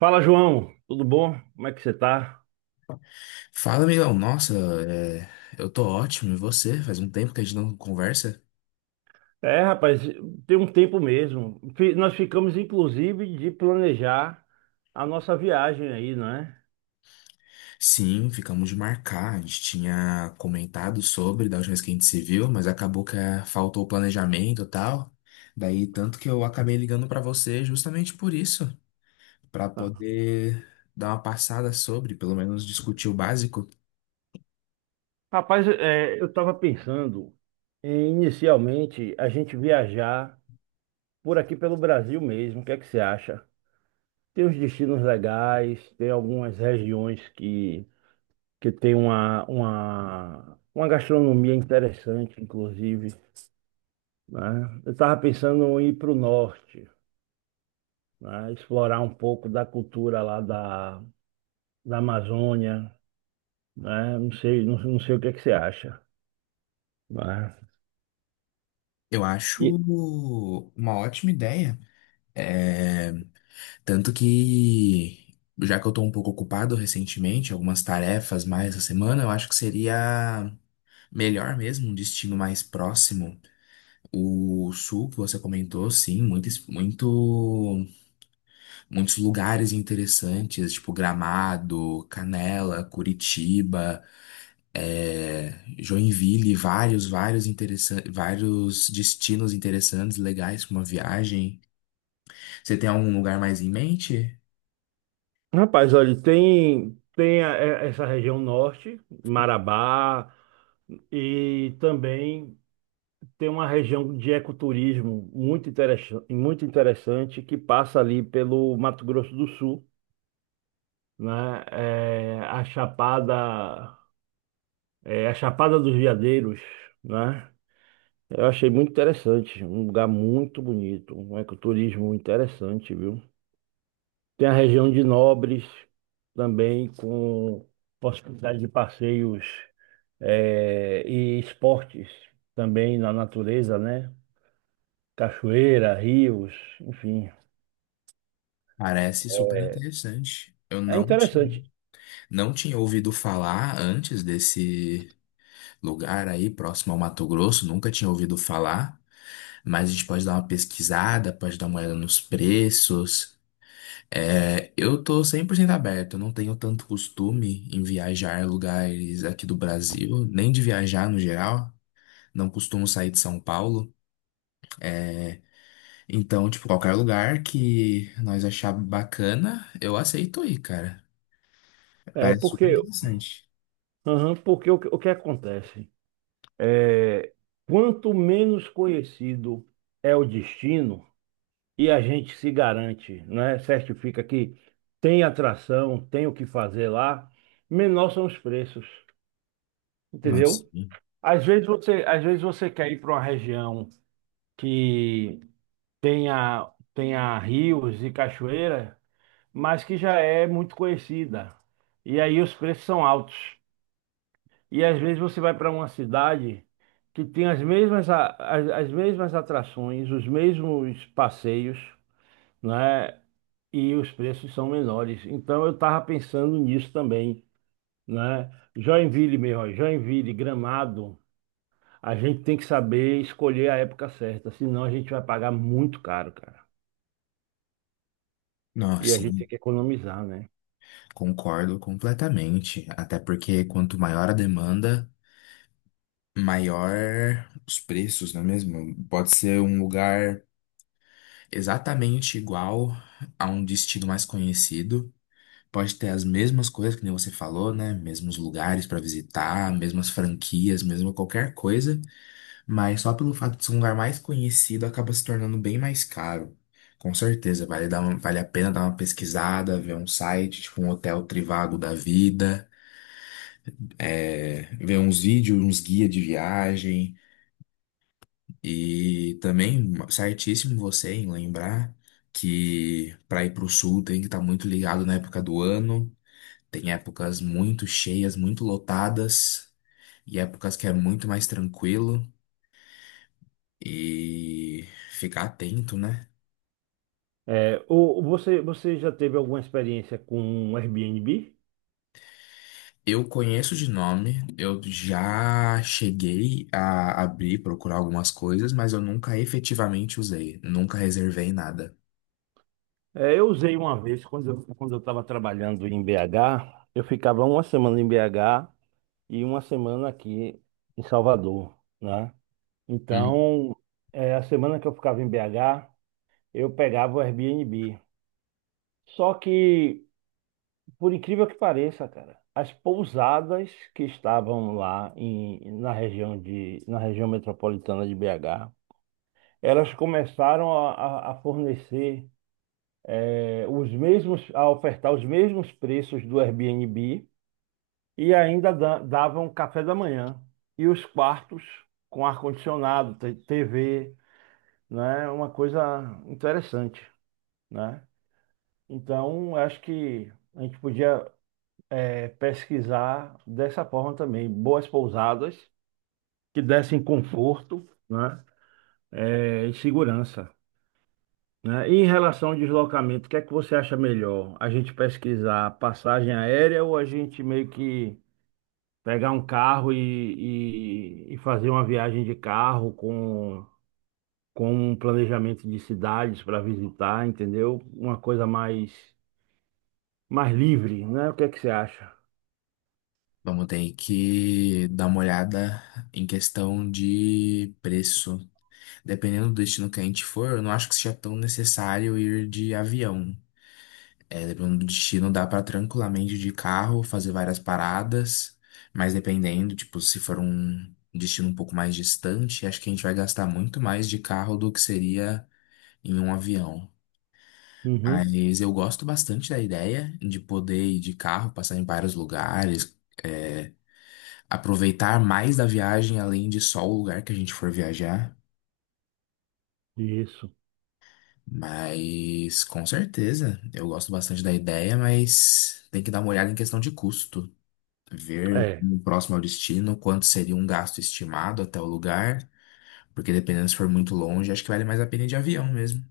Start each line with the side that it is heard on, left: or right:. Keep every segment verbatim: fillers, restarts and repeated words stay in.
right: Fala, João, tudo bom? Como é que você tá?
left: Fala, amigão. Nossa, é, eu tô ótimo. E você? Faz um tempo que a gente não conversa?
right: É, rapaz, tem um tempo mesmo. Fi- Nós ficamos, inclusive, de planejar a nossa viagem aí, não é?
left: Sim, ficamos de marcar. A gente tinha comentado sobre da última vez que a gente se viu, mas acabou que é, faltou o planejamento e tal. Daí, tanto que eu acabei ligando pra você justamente por isso, pra poder dar uma passada sobre, pelo menos discutir o básico.
right: Rapaz, é, eu estava pensando em, inicialmente, a gente viajar por aqui pelo Brasil mesmo. O que é que você acha? Tem uns destinos legais, tem algumas regiões que, que tem uma, uma, uma gastronomia interessante, inclusive, né? Eu estava pensando em ir para o norte. Né? Explorar um pouco da cultura lá da, da Amazônia, né? Não sei, não, não sei o que é que você acha, né?
left: Eu acho
right: E,
left: uma ótima ideia. É, Tanto que, já que eu tô um pouco ocupado recentemente, algumas tarefas mais essa semana, eu acho que seria melhor mesmo, um destino mais próximo. O sul que você comentou, sim, muitos, muito, muitos lugares interessantes, tipo Gramado, Canela, Curitiba, é, Joinville, vários, vários interessantes, vários destinos interessantes, legais para uma viagem. Você tem algum lugar mais em mente?
right: rapaz, olha, tem tem a- é- essa região norte, Marabá, e também tem uma região de ecoturismo muito interessante, muito interessante que passa ali pelo Mato Grosso do Sul, né? É, a Chapada, é, a Chapada dos Veadeiros, né? Eu achei muito interessante, um lugar muito bonito, um ecoturismo interessante, viu? Tem a região de Nobres também, com possibilidade de passeios eh, e esportes também na natureza, né? Cachoeira, rios, enfim.
left: Parece super interessante. Eu
right: É
left: não tinha,
right: interessante,
left: não tinha ouvido falar antes desse lugar aí, próximo ao Mato Grosso, nunca tinha ouvido falar, mas a gente pode dar uma pesquisada, pode dar uma olhada nos preços. É, eu tô cem por cento aberto, eu não tenho tanto costume em viajar a lugares aqui do Brasil, nem de viajar no geral, não costumo sair de São Paulo. Então, tipo, qualquer lugar que nós achar bacana, eu aceito ir, cara.
right: é,
left: Parece super
right: porque,
left: interessante.
right: aham, porque o, que o que acontece? É, quanto menos conhecido é o destino, e a gente se garante, né? Certifica que tem atração, tem o que fazer lá, menor são os preços,
left: Não,
right: entendeu?
left: sim.
right: Às vezes você, às vezes você quer ir para uma região que tenha, tenha rios e cachoeira, mas que já é muito conhecida. E aí os preços são altos. E às vezes você vai para uma cidade que tem as mesmas, a- as, as mesmas atrações, os mesmos passeios, né? E os preços são menores. Então eu estava pensando nisso também, né? Joinville, meu, ó, Joinville, Gramado, a gente tem que saber escolher a época certa, senão a gente vai pagar muito caro, cara.
left: Não,
right: E a gente
left: sim.
right: tem que economizar, né?
left: Concordo completamente. Até porque quanto maior a demanda, maior os preços, não é mesmo? Pode ser um lugar exatamente igual a um destino mais conhecido. Pode ter as mesmas coisas que nem você falou, né? Mesmos lugares para visitar, mesmas franquias, mesmo qualquer coisa. Mas só pelo fato de ser um lugar mais conhecido, acaba se tornando bem mais caro. Com certeza, vale dar uma- vale a pena dar uma pesquisada, ver um site, tipo um hotel Trivago da vida, é, ver uns vídeos, uns guia de viagem. E também, certíssimo você em lembrar que para ir para o sul tem que estar muito ligado na época do ano. Tem épocas muito cheias, muito lotadas, e épocas que é muito mais tranquilo. E ficar atento, né?
right: É, o, o- você, você já teve alguma experiência com um Airbnb?
left: Eu conheço de nome, eu já cheguei a abrir, procurar algumas coisas, mas eu nunca efetivamente usei, nunca reservei nada.
right: É, eu usei uma vez quando eu, quando eu estava trabalhando em B H, eu ficava uma semana em B H e uma semana aqui em Salvador, né?
left: Hum.
right: Então, é, a semana que eu ficava em B H, eu pegava o Airbnb. Só que, por incrível que pareça, cara, as pousadas que estavam lá em- na região de, na região metropolitana de B H, elas começaram a, a- a fornecer é, os mesmos, a ofertar os mesmos preços do Airbnb e ainda da- davam café da manhã e os quartos com ar-condicionado, te- T V, né? Uma coisa interessante. Né? Então, acho que a gente podia eh, pesquisar dessa forma também, boas pousadas que dessem conforto, né? eh, e segurança, né? E em relação ao deslocamento, o que é que você acha melhor? A gente pesquisar passagem aérea ou a gente meio que pegar um carro e, e, e fazer uma viagem de carro com, com um planejamento de cidades para visitar, entendeu? Uma coisa mais, mais livre, né? O que é que você acha?
left: Vamos ter que dar uma olhada em questão de preço. Dependendo do destino que a gente for, eu não acho que seja tão necessário ir de avião. É, dependendo do destino, dá pra tranquilamente de carro fazer várias paradas, mas dependendo, tipo, se for um destino um pouco mais distante, acho que a gente vai gastar muito mais de carro do que seria em um avião.
right: Uhum,
left: Mas eu gosto bastante da ideia de poder ir de carro, passar em vários lugares, é, aproveitar mais da viagem além de só o lugar que a gente for viajar.
right: isso.
left: Mas com certeza, eu gosto bastante da ideia, mas tem que dar uma olhada em questão de custo. Ver
right: É.
left: como próximo ao destino, quanto seria um gasto estimado até o lugar, porque dependendo se for muito longe, acho que vale mais a pena ir de avião mesmo.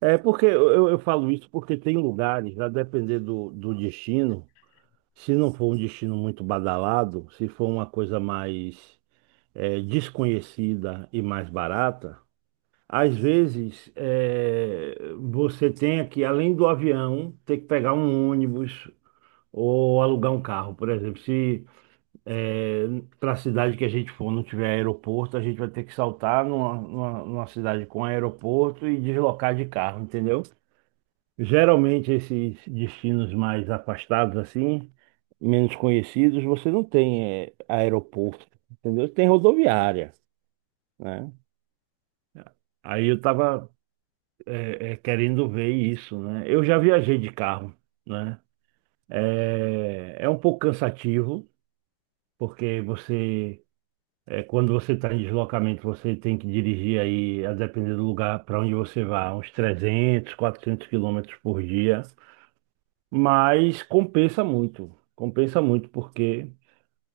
right: É porque eu, eu eu falo isso porque tem lugares, a depender do, do destino, se não for um destino muito badalado, se for uma coisa mais é, desconhecida e mais barata, às vezes é, você tem que, além do avião, ter que pegar um ônibus ou alugar um carro, por exemplo. Se para a cidade que a gente for, não tiver aeroporto, a gente vai ter que saltar numa, numa, numa cidade com aeroporto e deslocar de carro, entendeu? Geralmente esses destinos mais afastados assim, menos conhecidos, você não tem eh, aeroporto, entendeu? Tem rodoviária, né? Aí eu estava querendo ver isso, né? Eu já viajei de carro, né? É, é um pouco cansativo, porque você É, quando você está em deslocamento, você tem que dirigir aí, a depender do lugar para onde você vai, uns trezentos a quatrocentos quilômetros por dia. Mas compensa muito, compensa muito, porque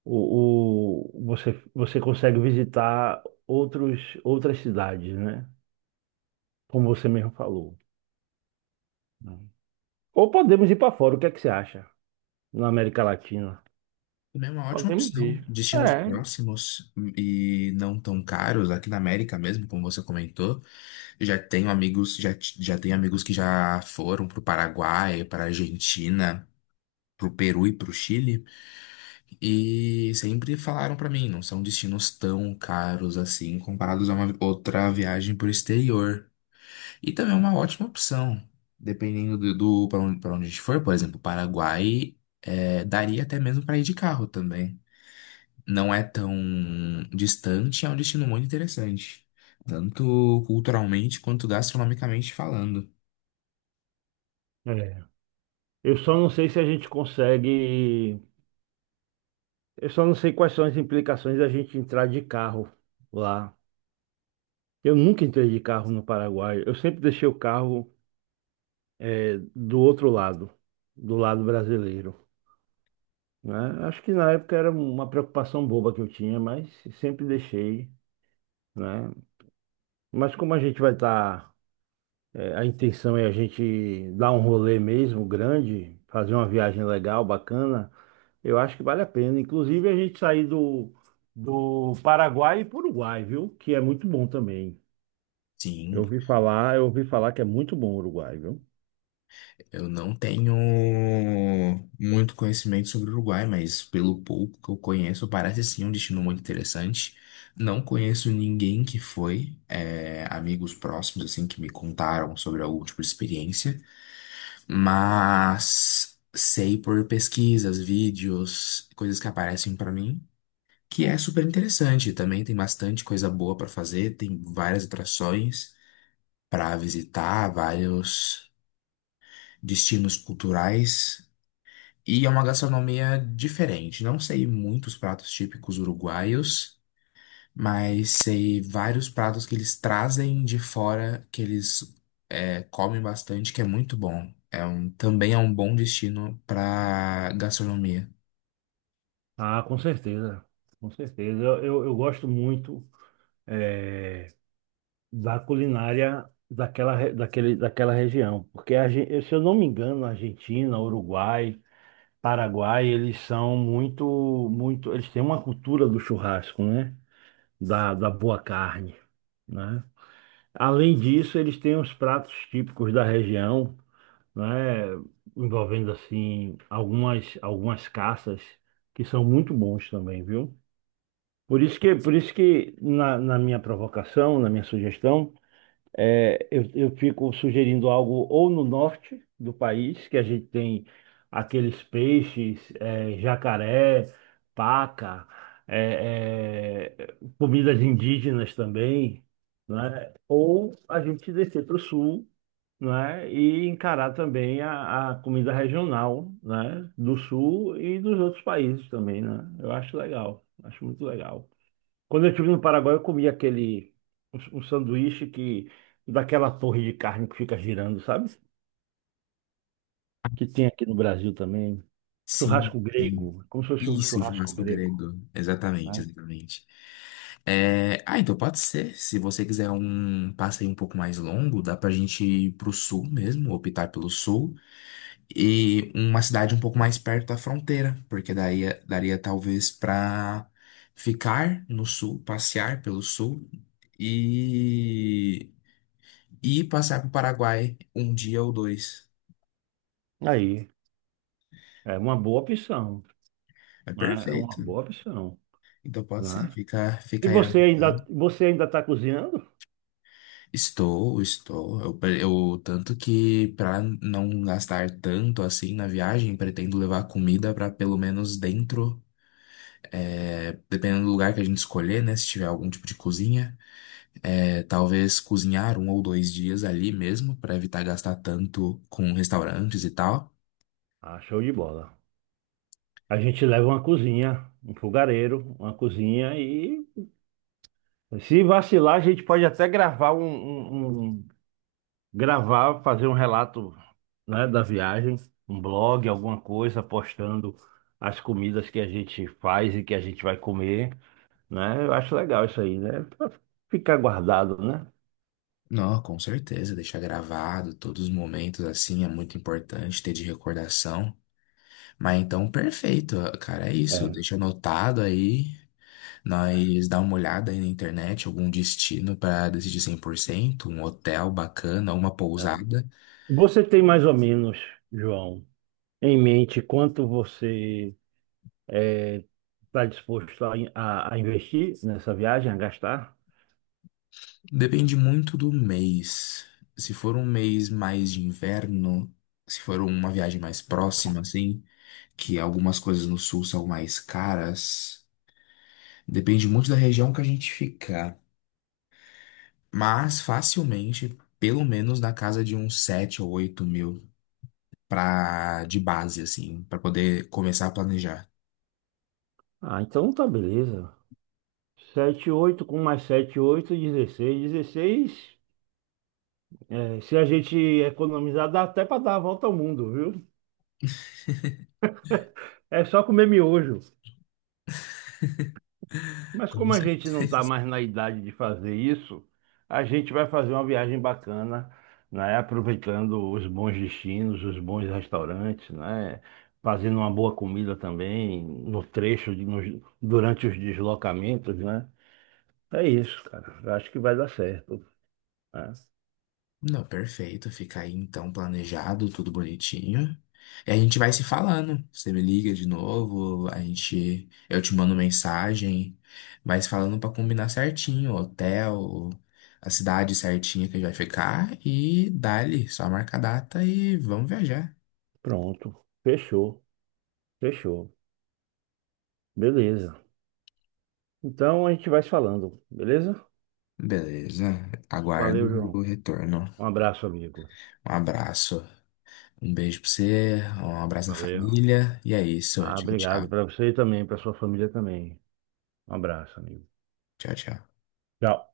right: o, o- você, você consegue visitar outros, outras cidades, né? Como você mesmo falou. Né? Ou podemos ir para fora, o que é que você acha? Na América Latina.
left: Também é uma ótima
right: Podemos
left: opção.
right: ir.
left: Destinos
right: É.
left: próximos e não tão caros, aqui na América mesmo, como você comentou. Eu já tenho amigos, já, t- já tenho amigos que já foram para o Paraguai, para a Argentina. Pro Peru e pro Chile, e sempre falaram para mim, não são destinos tão caros assim comparados a uma outra viagem por exterior. E também é uma ótima opção, dependendo do, do para onde, para onde a gente for, por exemplo, Paraguai, é, daria até mesmo para ir de carro também. Não é tão distante, é um destino muito interessante, tanto culturalmente quanto gastronomicamente falando.
right: É. Eu só não sei se a gente consegue. Eu só não sei quais são as implicações da gente entrar de carro lá. Eu nunca entrei de carro no Paraguai. Eu sempre deixei o carro eh, do outro lado, do lado brasileiro, né? Acho que na época era uma preocupação boba que eu tinha, mas sempre deixei, né? Mas como a gente vai estar, a intenção é a gente dar um rolê mesmo grande, fazer uma viagem legal, bacana, eu acho que vale a pena. Inclusive a gente sair do do Paraguai e para o Uruguai, viu? Que é muito bom também.
left: Sim.
right: Eu ouvi falar, eu ouvi falar que é muito bom o Uruguai, viu?
left: Eu não tenho muito conhecimento sobre o Uruguai, mas pelo pouco que eu conheço, parece sim um destino muito interessante. Não conheço ninguém que foi, é, amigos próximos, assim, que me contaram sobre algum tipo de experiência, mas sei por pesquisas, vídeos, coisas que aparecem pra mim, que é super interessante. Também tem bastante coisa boa pra fazer, tem várias atrações pra visitar, vários destinos culturais. E é uma gastronomia diferente. Não sei muitos pratos típicos uruguaios, mas sei vários pratos que eles trazem de fora, que eles é, comem bastante, que é muito bom. É um, também é um bom destino para gastronomia.
right: Ah, com certeza, com certeza. Eu, eu, eu gosto muito da culinária daquela, re- daquele, daquela região, porque a, gen- se eu não me engano, Argentina, Uruguai, Paraguai, eles são muito, muito, eles têm uma cultura do churrasco, né? Da, da boa carne, né? Além disso, eles têm os pratos típicos da região, né, envolvendo assim algumas algumas caças que são muito bons também, viu? Por isso que por isso que na, na minha provocação, na minha sugestão, é, eu, eu fico sugerindo algo ou no norte do país, que a gente tem aqueles peixes, é, jacaré, paca, é, é, comidas indígenas também, né? Ou a gente descer para o sul, né? E encarar também a, a comida regional, né? Do sul e dos outros países também, né? Eu acho legal, acho muito legal. Quando eu estive no Paraguai, eu comi aquele um, um sanduíche, que daquela torre de carne que fica girando, sabe? Que tem aqui no Brasil também.
left: Sim,
right: Churrasco
left: sim.
right: grego, como se fosse um
left: Isso,
right: churrasco
left: churrasco
right: grego,
left: grego. Exatamente,
right: né?
left: exatamente. É, Ah, então pode ser. Se você quiser um passeio um pouco mais longo, dá pra gente ir pro sul mesmo, optar pelo sul. E uma cidade um pouco mais perto da fronteira, porque daí daria talvez para ficar no sul, passear pelo sul e e passar para o Paraguai um dia ou dois.
right: Aí, é uma boa opção,
left: É
right: né? É uma
left: perfeito.
right: boa opção,
left: Então pode ser,
right: né?
left: fica,
right: E
left: fica aí.
right: você ainda, você ainda está cozinhando?
left: Estou, estou. Eu, pre- eu- tanto que para não gastar tanto assim na viagem, pretendo levar comida para pelo menos dentro, é, dependendo do lugar que a gente escolher, né? Se tiver algum tipo de cozinha. É, talvez cozinhar um ou dois dias ali mesmo, para evitar gastar tanto com restaurantes e tal.
right: Ah, show de bola. A gente leva uma cozinha, um fogareiro, uma cozinha e se vacilar, a gente pode até gravar um, um- um- gravar, fazer um relato, né, da viagem, um blog, alguma coisa, postando as comidas que a gente faz e que a gente vai comer, né? Eu acho legal isso aí, né? Pra ficar guardado, né?
left: Não, com certeza, deixar gravado todos os momentos assim é muito importante ter de recordação. Mas então, perfeito, cara, é isso.
right: É.
left: Deixa anotado aí.
right: É.
left: Nós dá uma olhada aí na internet, algum destino para decidir cem por cento um hotel bacana, uma
right: é.
left: pousada.
right: Você tem mais ou menos, João, em mente quanto você está disposto a, a- a investir nessa viagem, a gastar?
left: Depende muito do mês. Se for um mês mais de inverno, se for uma viagem mais próxima, assim, que algumas coisas no sul são mais caras, depende muito da região que a gente ficar. Mas facilmente, pelo menos na casa de uns sete ou oito mil pra, de base, assim, para poder começar a planejar.
right: Ah, então tá beleza. sete ou oito mil com mais sete ou oito mil, dezesseis mil, dezesseis mil. É, se a gente economizar, dá até para dar a volta ao mundo, viu? É só comer miojo. Mas
left: Como
right: como a
left: você.
right: gente não tá mais na idade de fazer isso, a gente vai fazer uma viagem bacana, né? Aproveitando os bons destinos, os bons restaurantes, né? Fazendo uma boa comida também no trecho, de- nos- durante os deslocamentos, né? É isso, cara. Eu acho que vai dar certo. Né?
left: Não, perfeito. Fica aí então planejado, tudo bonitinho. E a gente vai se falando. Você me liga de novo, a gente, eu te mando mensagem, mas falando pra combinar certinho, o hotel, a cidade certinha que a gente vai ficar e dali, só marca a data e vamos viajar.
right: Pronto. Fechou. Fechou. Beleza. Então a gente vai se falando, beleza?
left: Beleza. Aguardo
right: Valeu, João.
left: o retorno.
right: Um abraço, amigo.
left: Um abraço. Um beijo pra você, um abraço à
right: Valeu.
left: família. E é isso.
right: Ah,
left: Tchau,
right: obrigado
left: tchau.
right: para você e também, para sua família também. Um abraço, amigo.
left: Tchau, tchau.
right: Tchau.